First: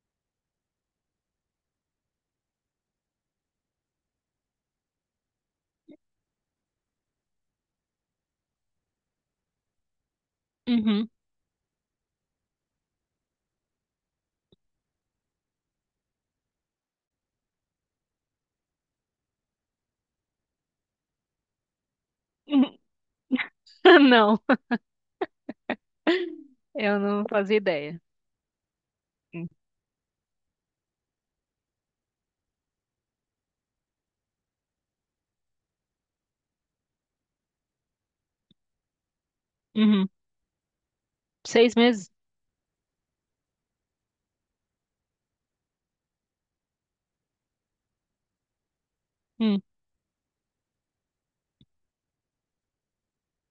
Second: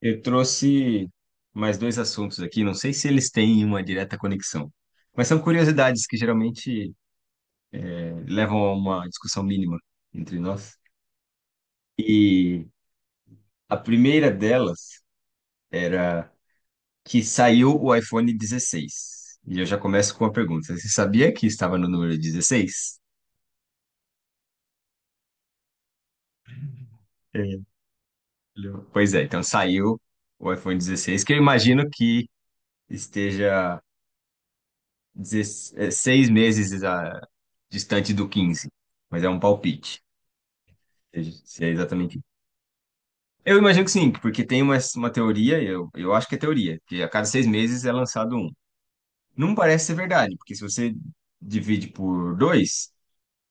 Eu trouxe mais dois assuntos aqui, não sei se eles têm uma direta conexão, mas são curiosidades que geralmente levam a uma discussão mínima entre nós. Uhum. E a primeira delas era que saiu o iPhone 16. E eu já começo com uma pergunta: você sabia que estava no número 16? Não eu não fazia É. ideia. Pois é, então saiu o iPhone 16, que eu imagino que esteja 6 meses distante do 15, mas é um palpite. Uhum. Se é Seis meses? exatamente isso. Eu imagino que sim, porque tem uma teoria, eu acho que é teoria, que a cada 6 meses é lançado um. Não Hum, parece ser verdade, porque se você divide por dois,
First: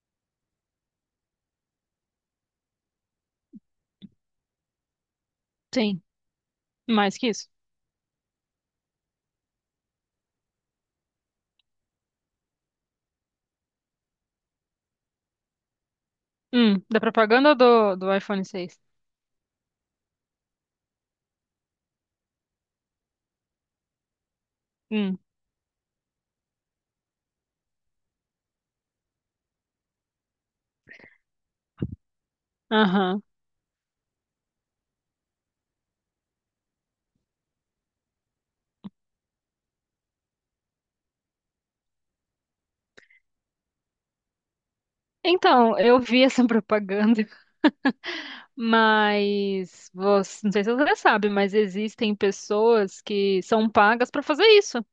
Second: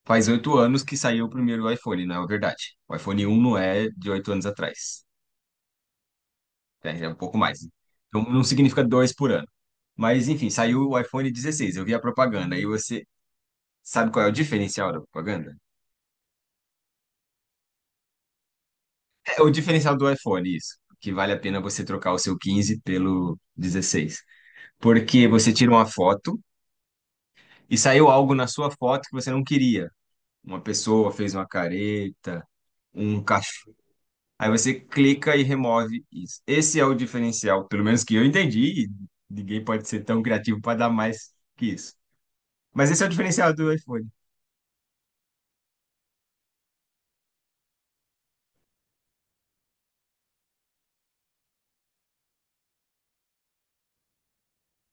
faz 8 anos que saiu o primeiro iPhone, não é verdade. O iPhone um não é de 8 anos atrás, sim, né? É um mais que pouco isso. mais. Então não significa dois por ano. Mas enfim, saiu o iPhone dezesseis, eu vi a propaganda, e você sabe qual é o diferencial da propaganda? Da propaganda do iPhone seis. É o diferencial do iPhone, isso. Que vale a pena você trocar o seu 15 pelo 16. Hum, Porque você tira uma foto e saiu algo na sua foto que você não queria. Uma pessoa fez uma careta, aham. um cachorro. Aí você clica e remove isso. Esse é o diferencial, pelo menos que eu entendi. Ninguém pode ser tão criativo para dar mais que isso. Mas esse é o diferencial do iPhone. Então, eu vi essa propaganda, mas você, não sei se você sabe, mas existem pessoas que são pagas pra fazer isso.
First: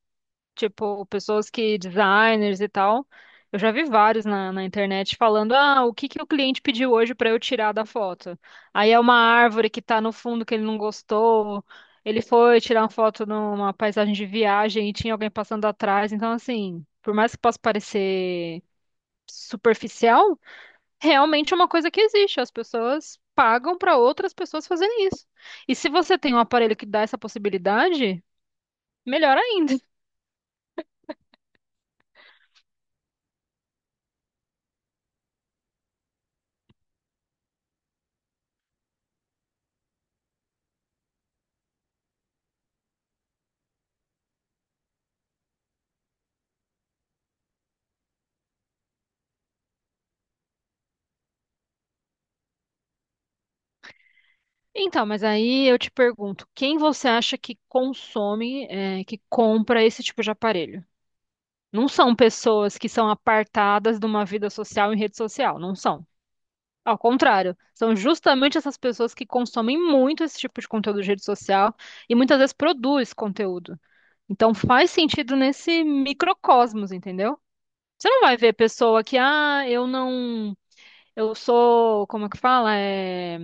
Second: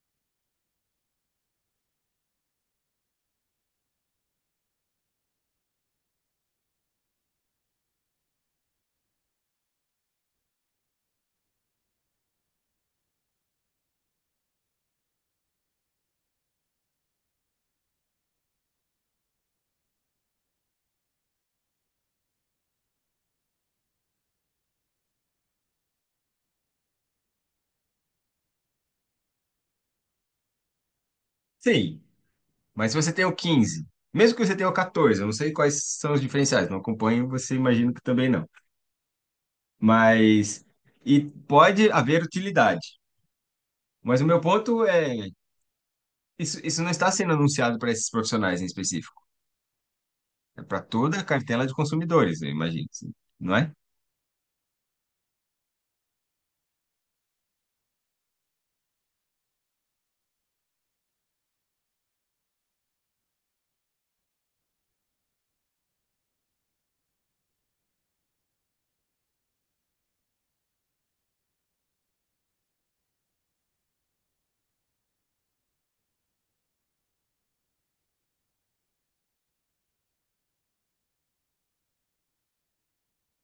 Tipo, pessoas que, designers e tal. Eu já vi vários na internet falando, ah, o que que o cliente pediu hoje para eu tirar da foto? Aí é uma árvore que tá no fundo que ele não gostou. Ele foi tirar uma foto numa paisagem de viagem e tinha alguém passando atrás. Então, assim, por mais que possa parecer superficial, realmente é uma coisa que existe. As pessoas pagam para outras pessoas fazerem isso. E se você tem um aparelho que dá essa possibilidade, melhor ainda. Sim, mas se você tem o 15, mesmo que você tenha o 14, eu não sei quais são os diferenciais, não acompanho, você imagino que também não. Mas e pode haver utilidade. Mas o meu ponto é, isso não está sendo anunciado para esses profissionais em específico. É para toda a cartela de consumidores, eu imagino, assim, não é? Então, mas aí eu te pergunto, quem você acha que consome, é, que compra esse tipo de aparelho? Não são pessoas que são apartadas de uma vida social em rede social, não são. Ao contrário, são justamente essas pessoas que consomem muito esse tipo de conteúdo de rede social e muitas vezes produz conteúdo. Então faz sentido nesse microcosmos, entendeu? Você não vai ver pessoa que, ah, eu não, eu sou, como é que fala? É,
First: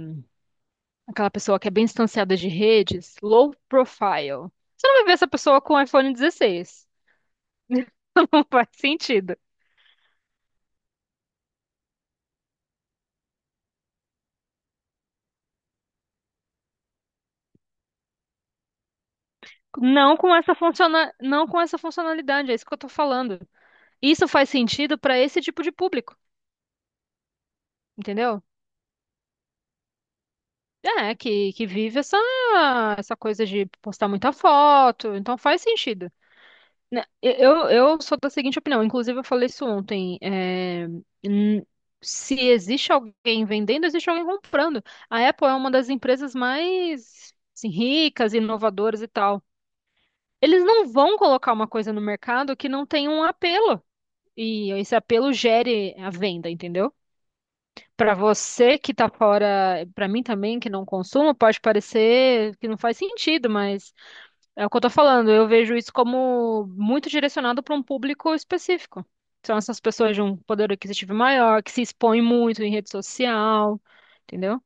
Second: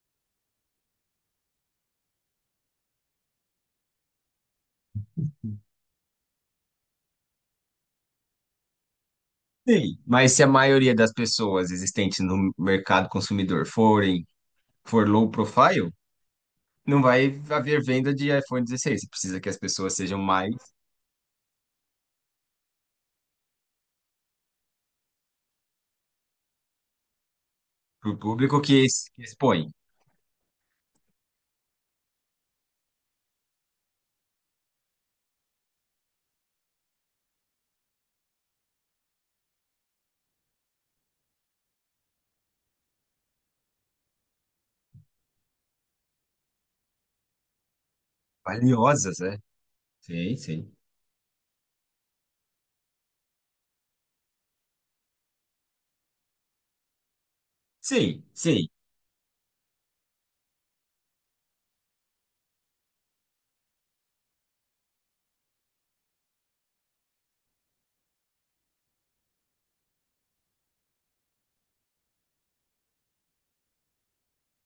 aquela pessoa que é bem distanciada de redes, low profile. Você não vai ver essa pessoa com iPhone 16. Não faz sentido. Sim. Mas se a maioria das pessoas existentes no mercado consumidor for low profile, não vai haver venda de iPhone dezesseis. Você precisa que as pessoas Não sejam com mais, essa funciona... não com essa funcionalidade, é isso que eu tô falando. Isso faz sentido para esse tipo de público, para o entendeu? público que, que expõe. É, que vive essa, essa coisa de postar muita foto, então faz sentido. Né, Eu sou da seguinte opinião, inclusive eu falei isso ontem. É, n- se existe alguém vendendo, existe alguém comprando. A Apple é uma das empresas mais assim, ricas, inovadoras e Valiosas, né? tal. Sim, Eles sim. não vão colocar uma coisa no mercado que não tem um apelo. E esse apelo gere a venda, entendeu? Para Sim, sim. você que tá fora, para mim também, que não consumo, pode parecer que não faz sentido, mas. É o que eu tô falando, eu vejo isso como muito direcionado para um público específico. São essas pessoas de um poder aquisitivo maior, que se expõem muito em rede social, entendeu?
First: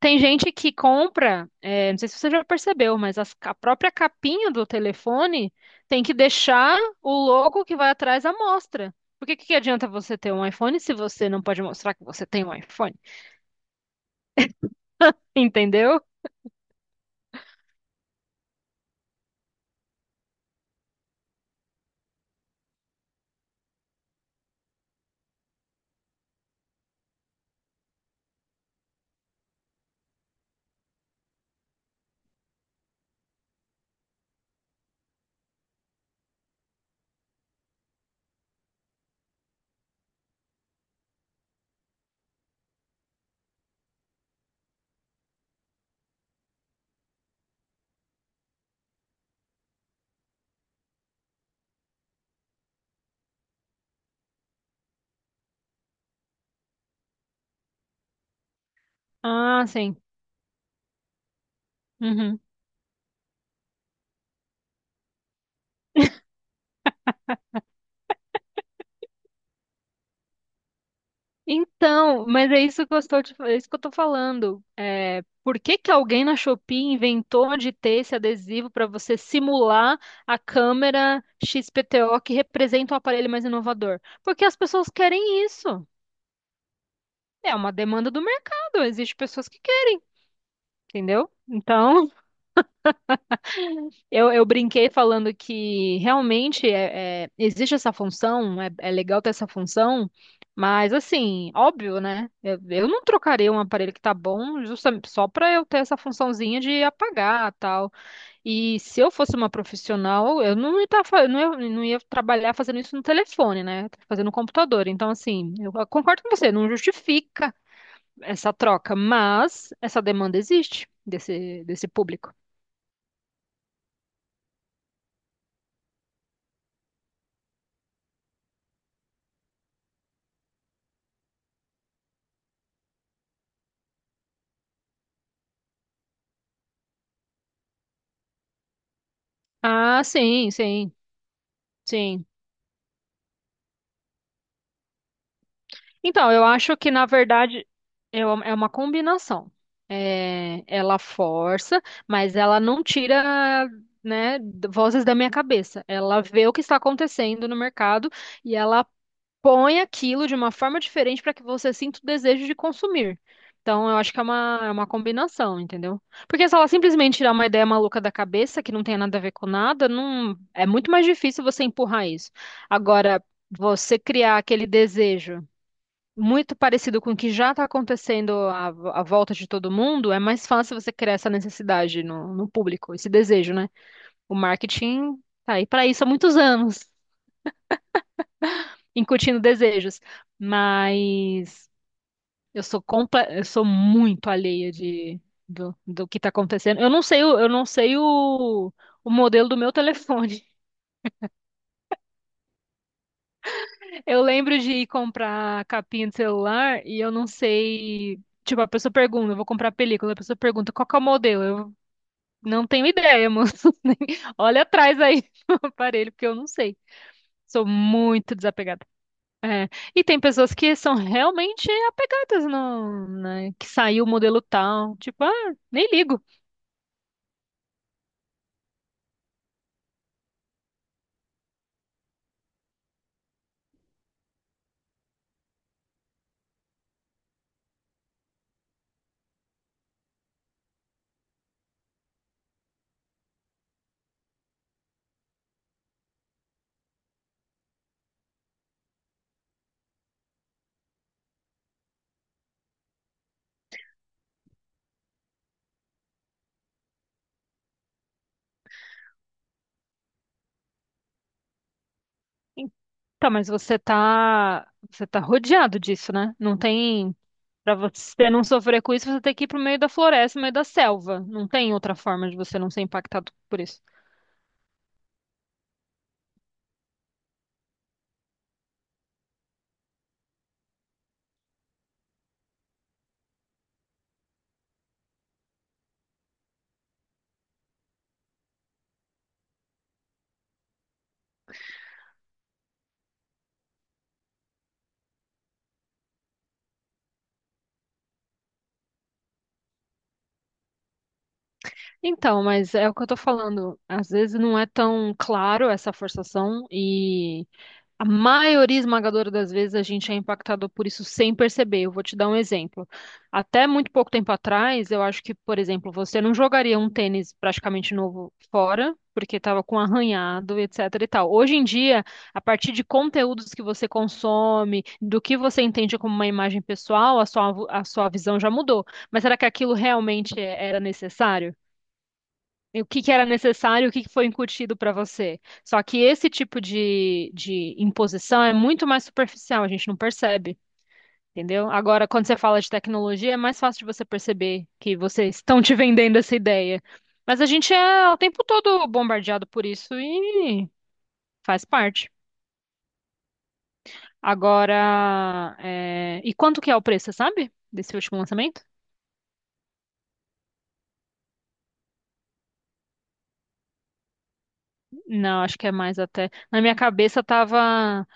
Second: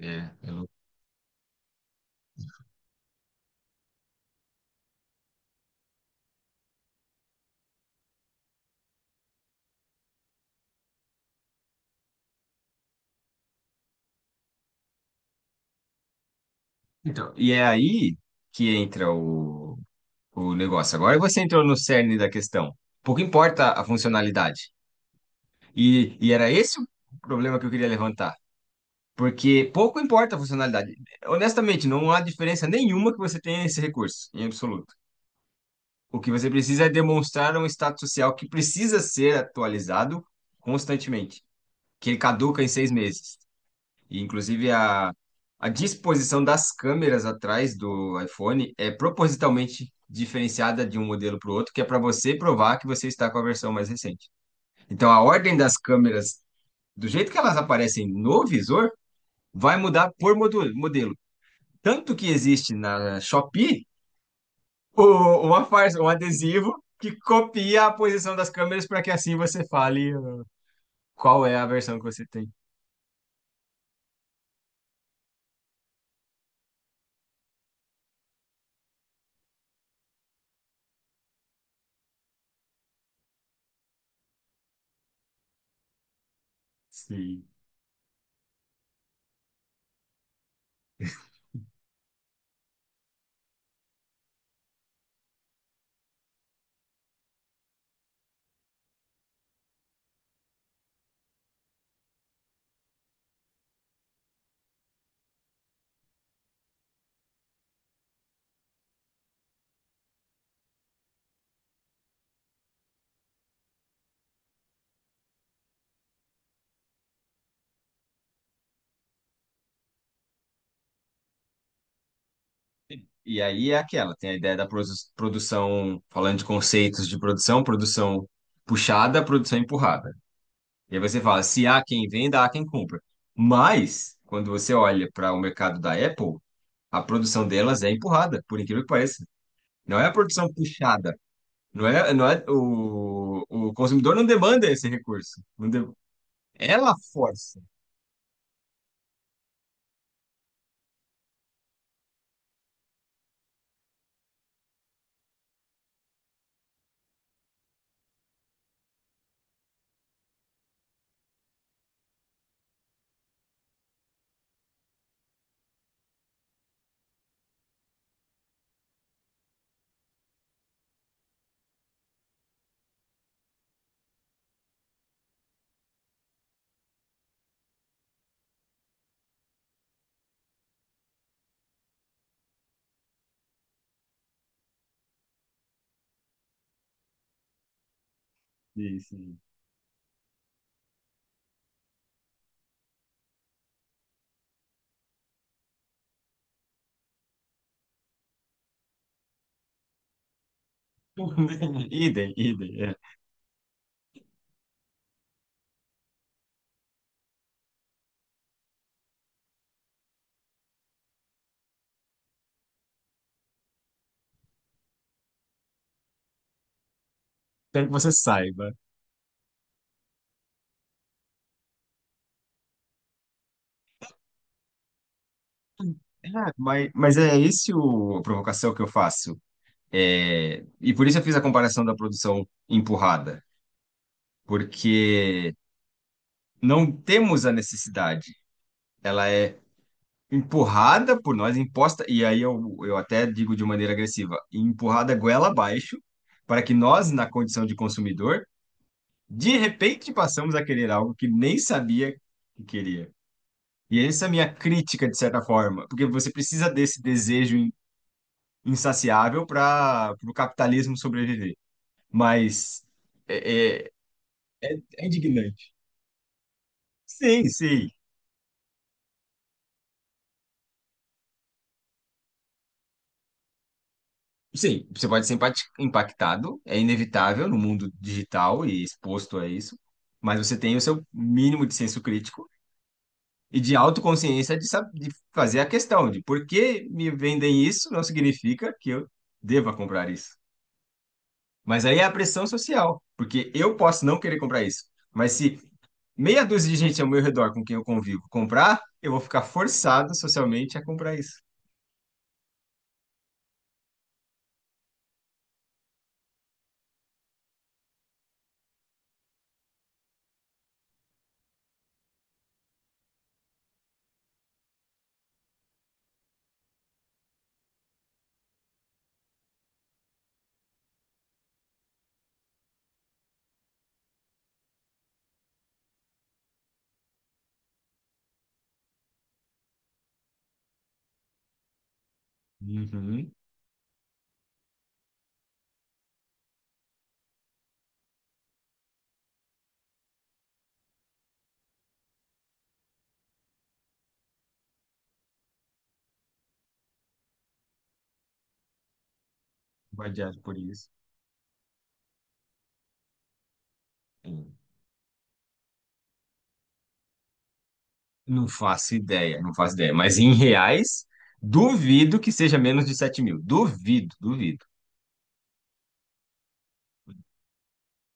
Tem É. gente que compra, é, não sei se você já percebeu, mas a própria capinha do telefone tem que deixar o logo que vai atrás à mostra. Porque que adianta você ter um iPhone se você não pode mostrar que você tem um iPhone? Entendeu? Então, e é aí que entra o negócio. Agora você entrou no cerne da questão. Pouco importa a funcionalidade. E era esse o problema que eu queria levantar. Porque pouco importa a funcionalidade. Honestamente, não há diferença nenhuma que você tenha esse recurso, em absoluto. O que você precisa é demonstrar um status social que precisa ser atualizado constantemente, que ele caduca em 6 meses. E, inclusive, a disposição das câmeras atrás do iPhone é propositalmente diferenciada de um modelo para o outro, que é para você provar que você está com a versão mais recente. Então, a ordem das câmeras, do jeito que elas aparecem no visor, Ah, vai sim. mudar por modelo. Tanto que Uhum. existe na Shopee o- uma farsa, um adesivo que copia a posição das câmeras para que assim você fale qual é a versão que você Então, tem. mas é isso que eu estou, é isso que eu tô falando. É, por que que alguém na Shopee inventou de ter esse adesivo para você simular a câmera XPTO que representa o aparelho mais inovador? Porque as pessoas querem isso. Sim. É uma demanda do mercado, existem pessoas que querem, entendeu? Então, eu brinquei falando que realmente existe essa função, é, é legal ter essa função, mas assim, óbvio, né? Eu não trocaria um aparelho que tá bom justamente só para eu ter essa funçãozinha de apagar tal. E se eu fosse uma profissional, eu não ia, não ia, não ia trabalhar fazendo isso no telefone, né? Fazendo no computador. Então, assim, eu concordo com você, não justifica essa troca, mas essa demanda existe desse público. E aí é aquela, tem a ideia da produção, falando de conceitos de produção, produção puxada, produção empurrada. E aí você fala, se há quem venda, há quem compra. Mas, quando você olha para o mercado da Apple, a produção delas é empurrada, por incrível que pareça. Não Ah, é a sim, produção sim. puxada, Sim. não é o consumidor não demanda esse recurso. Não de- Então, eu acho que, ela na força. verdade, é uma combinação. É, ela força, mas ela não tira, né, vozes da minha cabeça. Ela vê o que está acontecendo no mercado e ela põe aquilo de uma forma diferente para que você sinta o desejo de consumir. Então, eu acho que é uma combinação, entendeu? Porque se ela simplesmente tirar uma ideia maluca da cabeça, que não tem nada a ver com nada, não, é muito mais difícil você empurrar isso. Agora, você criar aquele desejo muito parecido com o que já está acontecendo à, à volta de todo mundo, é mais fácil você criar essa necessidade no público, esse desejo, né? O marketing tá aí para isso há muitos anos, Isso. incutindo desejos. Mas eu sou eu sou muito alheia de, do que está acontecendo. Eu não sei, eu não sei o modelo do meu telefone. Idem, idem. É. Eu lembro de ir comprar capinha de celular e eu não sei. Tipo, a pessoa pergunta, eu vou comprar película, a pessoa pergunta qual que é o modelo? Eu não tenho ideia, moço. Nem- olha atrás aí no aparelho, porque eu não sei. Sou Quero que você muito saiba. desapegada. É. E tem pessoas que são realmente apegadas no, né, que saiu o modelo tal, tipo, ah, nem ligo. É, mas é esse a provocação que eu faço. É, e por isso eu fiz a comparação da produção empurrada, porque não temos a necessidade, ela é empurrada por nós, imposta, e aí eu até digo de maneira agressiva, empurrada goela abaixo, para que nós, na condição de consumidor, de repente passamos a querer algo que nem sabia que queria. E essa é a minha crítica, de certa forma, porque você precisa desse desejo insaciável para o capitalismo sobreviver. Mas Tá, mas é, É, você é tá indignante. rodeado disso, né? Não tem, Sim, pra sim. você não sofrer com isso, você tem que ir pro meio da floresta, no meio da selva. Não tem outra forma de você não ser impactado por isso. Sim, você pode ser impactado, é inevitável no mundo digital e exposto a isso, mas você tem o seu mínimo de senso crítico e de autoconsciência de, de fazer a questão de por que me vendem isso não significa que eu deva comprar isso. Mas aí é a pressão social, porque eu posso não querer comprar isso, mas se meia dúzia de gente ao meu redor com quem eu convivo comprar, eu vou ficar forçado socialmente a comprar isso. Então, mas é o que eu tô falando. Às vezes não é tão claro essa forçação e a maioria esmagadora das vezes a gente é impactado por isso sem perceber. Eu vou te dar um exemplo. Até muito pouco tempo atrás, eu acho que, por exemplo, você não jogaria um tênis praticamente novo fora, porque estava com arranhado, etc e tal. Hoje em dia, a partir de conteúdos que você consome, do que você entende como uma imagem pessoal, a sua visão já mudou. Mas será que aquilo realmente era necessário? E o que que era Uhum. necessário, o que que foi incutido para você. Só que esse tipo de imposição é muito mais superficial, a gente não percebe, entendeu? Agora, quando você fala de tecnologia, é mais fácil de você perceber que vocês estão te vendendo essa ideia. Mas a gente é o tempo todo bombardeado por isso Vou vadiado por e isso. faz parte. Hum, Agora, é, e quanto que é o preço, você sabe? Desse último não lançamento? faço ideia, não faço ideia. Mas em reais, duvido que seja menos de 7 mil. Duvido, duvido. Não, acho que é mais até. Na minha cabeça tava.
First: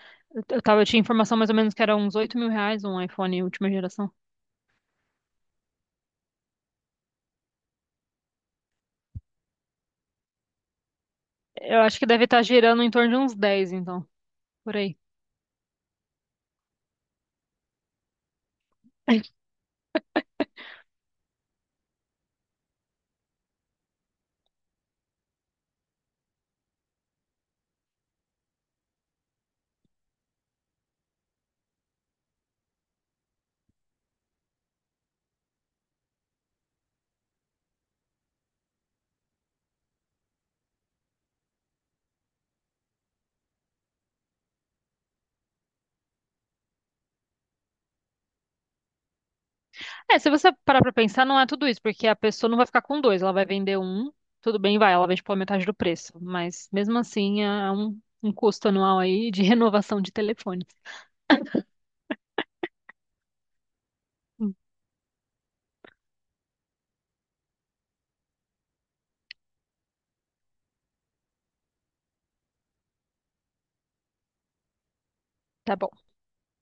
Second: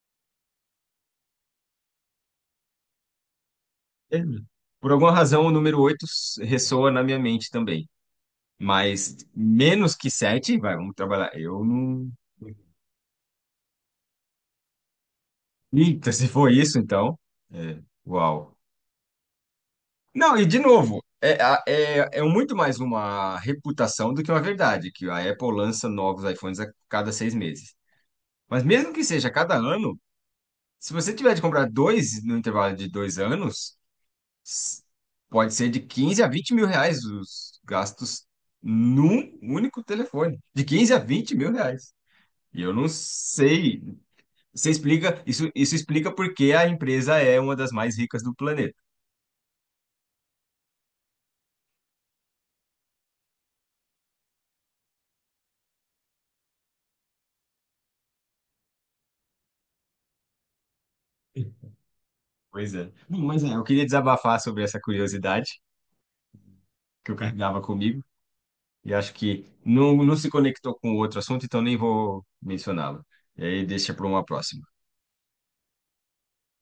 Eu tava, eu tinha informação mais ou menos que era uns R$ 8 mil um iPhone última geração. É, meu. Por alguma razão, o número 8 ressoa na minha mente também. Mas menos que 7, vai, vamos trabalhar. Eu Eu acho que não. deve estar girando em torno de uns 10 então, por aí. Eita, se for isso, então. É, uau. Não, e de novo, é, é, é muito mais uma reputação do que uma verdade, que a Apple lança novos iPhones a cada 6 meses. Mas mesmo que seja a cada ano, se você tiver de comprar dois no intervalo de dois anos, s- pode ser de 15 a 20 mil reais os gastos num único telefone. De 15 a 20 mil reais. E eu não sei. Você explica, isso explica porque a empresa é uma das mais ricas do planeta. É, se você parar pra pensar, não é tudo isso, porque a pessoa não vai ficar com dois, ela vai vender um, tudo bem, vai, ela vende pela metade do preço, mas mesmo assim é um, um custo anual aí de renovação de telefone. Pois é. Bom, mas é, eu queria desabafar Hum. sobre essa curiosidade que eu carregava comigo e acho que não, não se conectou com outro assunto, então nem vou mencioná-lo. E aí deixa para uma próxima. Tá bom.